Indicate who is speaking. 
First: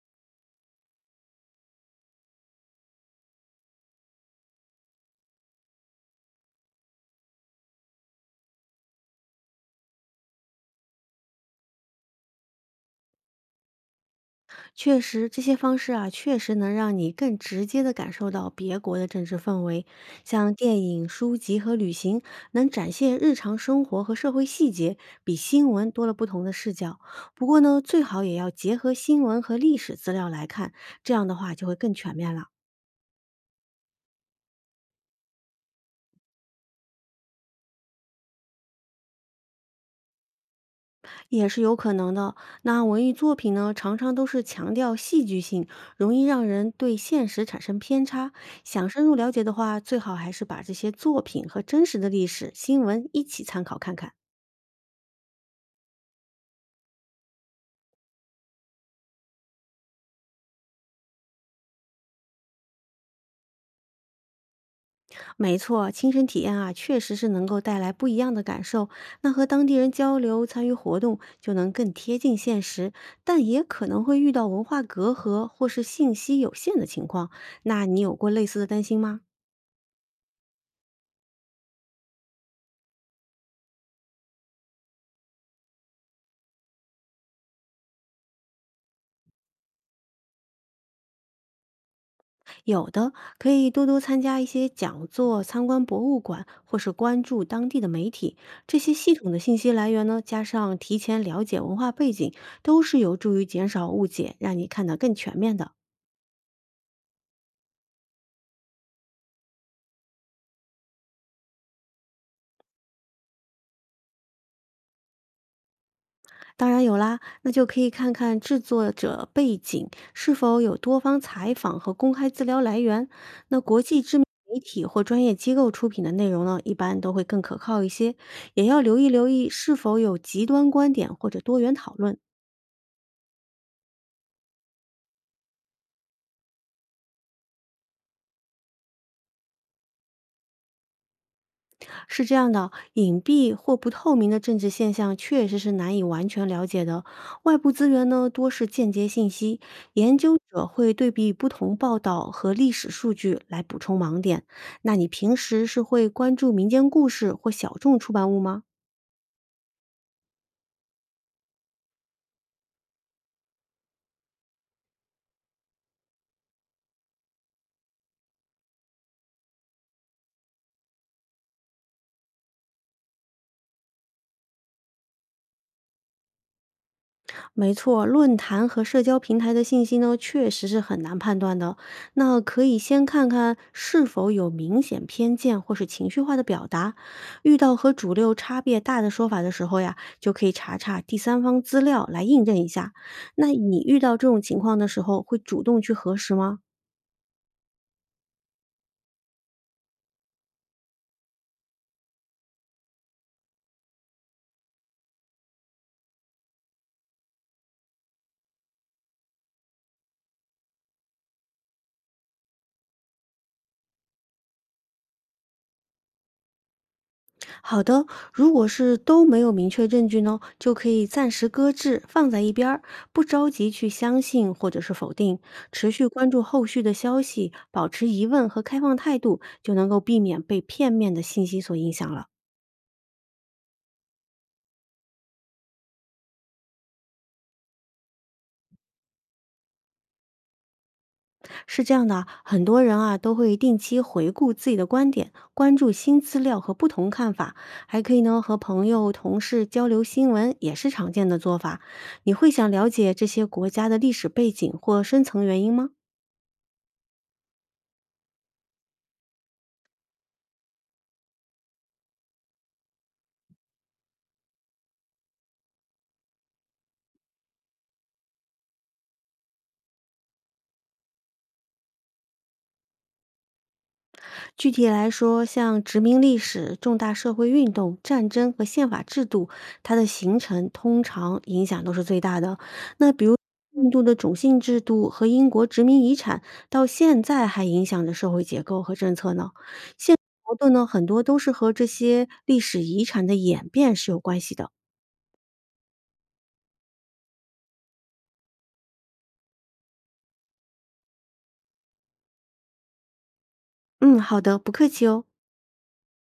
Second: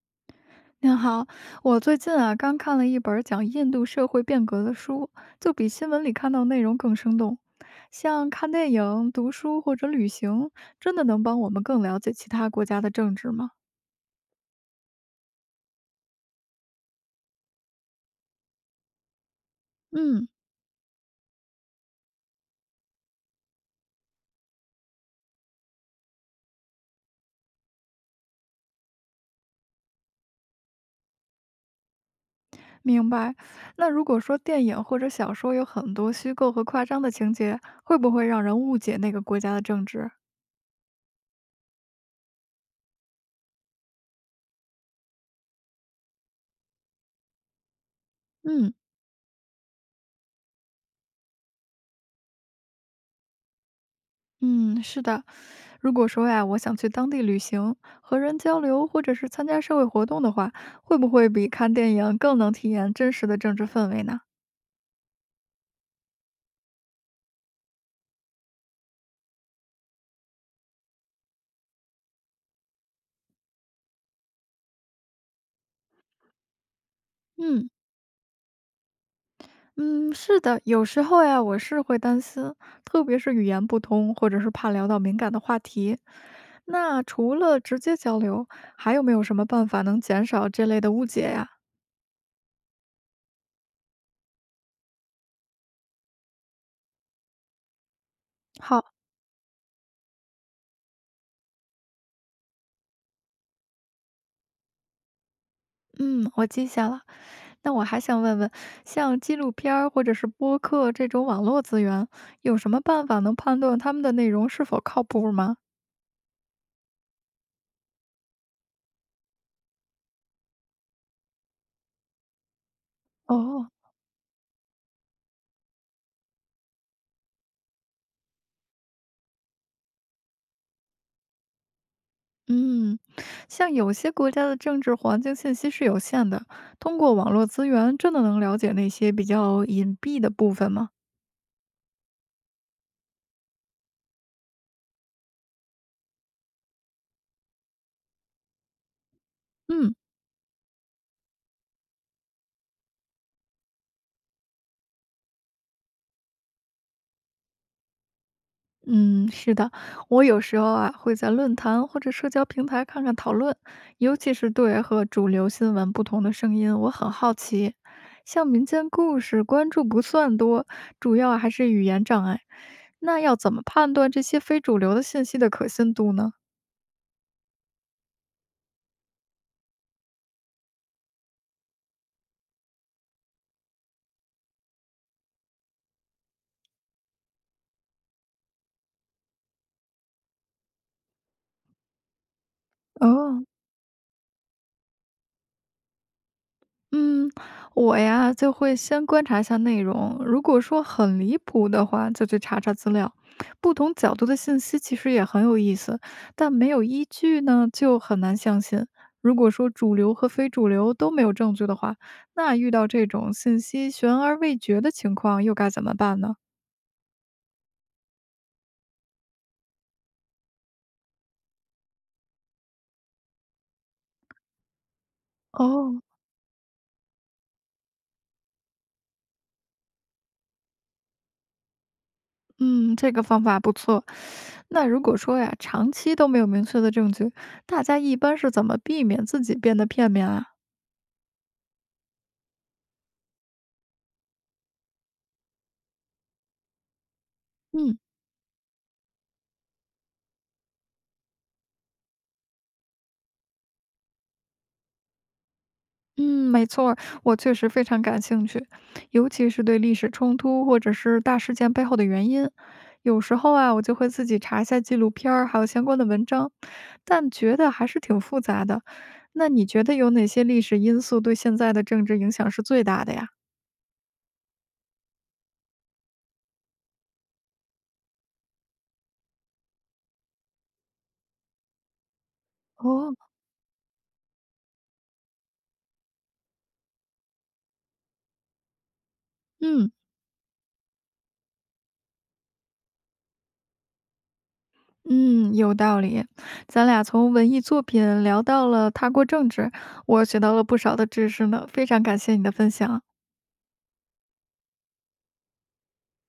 Speaker 1: 您好，我最近啊刚看了一本讲印度社会变革的书，就比新闻里看到内容更生动。像看电影、读书或者旅行，真的能帮我们更了解其他国家的政治吗？
Speaker 2: 确实，这些方式啊，确实能让你更直接地感受到别国的政治氛围。
Speaker 1: 嗯，
Speaker 2: 像电影、书籍和旅行，能展现日常生活和社会细节，比新闻多了不同的视角。不过呢，最好也要结合新闻和历史资料来看，这样的话就会更全面了。
Speaker 1: 明白。那如果说电影或者小说有很多虚构和夸张的情节，会不会让人误解那个国家的政治？
Speaker 2: 也是有可能的。那文艺作品呢，常常都是强调戏剧性，容易让人对现实产生偏差。
Speaker 1: 嗯。
Speaker 2: 想深入了解的话，最好还是把这些作品和真实的历史新闻一起参考看看。
Speaker 1: 嗯，是的。如果说呀，我想去当地旅行，和人交流，或者是参加社会活动的话，会不会比看电影更能体验真实的政治氛围呢？
Speaker 2: 没错，亲身体验啊，确实是能够带来不一样的感受。那和当地人交流、参与活动，就能更贴近现实，但也可能会遇到文化隔阂或是信息有限的情况。
Speaker 1: 嗯，
Speaker 2: 那你有过类似的担心吗？
Speaker 1: 嗯，是的，有时候呀，我是会担心，特别是语言不通，或者是怕聊到敏感的话题。那除了直接交流，还有没有什么办法能减少这类的误解呀？
Speaker 2: 有的，可以多多参加一些讲座、参观博物馆，或是关注当地的媒体。这
Speaker 1: 好。
Speaker 2: 些系统的信息来源呢，加上提前了解文化背景，都是有助于减少误解，让你看得更全面的。
Speaker 1: 嗯，我记下了。那我还想问问，像纪录片儿或者是播客这种网络资源，有什么办法能判断他们的内容是否靠谱吗？
Speaker 2: 当然有啦，那就可以看看制作者背景是否有多方采访和公开资料来源。那
Speaker 1: 哦，
Speaker 2: 国际知名媒体或专业机构出品的内容呢，一般都会更可靠一些。也要留意是否有极端观点或者多元讨论。
Speaker 1: 嗯，像有些国家的政治环境信息是有限的，通过网络资源真的能了解那些比较隐蔽的部分吗？
Speaker 2: 是这样的，隐蔽或不透明的政治现象确实是难以完全了解的。外部资源呢，多是间接信息，
Speaker 1: 嗯。
Speaker 2: 研究者会对比不同报道和历史数据来补充盲点。那你平时是会关注民间故事或小众出版物吗？
Speaker 1: 嗯，是的，我有时候啊会在论坛或者社交平台看看讨论，尤其是对和主流新闻不同的声音，我很好奇。像民间故事关注不算多，主要还是语言障碍。那要怎么判断这些非主流的信息的可信度呢？
Speaker 2: 没错，论坛和社交平台的信息呢，确实是很难判断的哦。那可以先看看是否有明显偏见或是情绪化的表达。遇到和主流差别大的说法的时候呀，就可以查查第三方资料来印证一下。
Speaker 1: 哦，
Speaker 2: 那你遇到这种情况的时候，会主动去核实吗？
Speaker 1: 嗯，我呀就会先观察一下内容，如果说很离谱的话，就去查查资料。不同角度的信息其实也很有意思，但没有依据呢，就很难相信。如果说主流和非主流都没有证据的话，那遇到这种信息悬而未决的情况，又该怎么办呢？
Speaker 2: 好的，如果是都没有明确证据呢，就可以暂时搁置，放在一边儿，不着急去相信或者是否定，持
Speaker 1: 哦，
Speaker 2: 续关注后续的消息，保持疑问和开放态度，就能够避免被片面的信息所影响了。
Speaker 1: 嗯，这个方法不错。那如果说呀，长期都没有明确的证据，大家一般是怎么避免自己变得片面啊？
Speaker 2: 是这样的啊，很多人啊都会定期回顾自己的观点，关注新资料和不同看法，
Speaker 1: 嗯。
Speaker 2: 还可以呢和朋友、同事交流新闻，也是常见的做法。你会想了解这些国家的历史背景或深层原因吗？
Speaker 1: 嗯，没错儿我确实非常感兴趣，尤其是对历史冲突或者是大事件背后的原因。有时候啊，我就会自己查一下纪录片儿还有相关的文章，但觉得还是挺复杂的。那你觉得有哪些历史因素对现在的政治影响是最大的呀？
Speaker 2: 具体来说，像殖民历史、重大社会运动、战争和宪法制度，它的形成通常影响都是最大的。那
Speaker 1: 哦，
Speaker 2: 比如印度的种姓制度和英国殖民遗产，到现在还影响着社会结构和政策呢。
Speaker 1: 嗯
Speaker 2: 现矛盾呢，很多都是和这些历史遗产的演变是有关系的。
Speaker 1: 嗯，有道理。咱俩从文艺作品聊到了他国政治，我学到了不少的知识呢，非常感谢你的分享啊。
Speaker 2: 嗯，好的，不客气哦。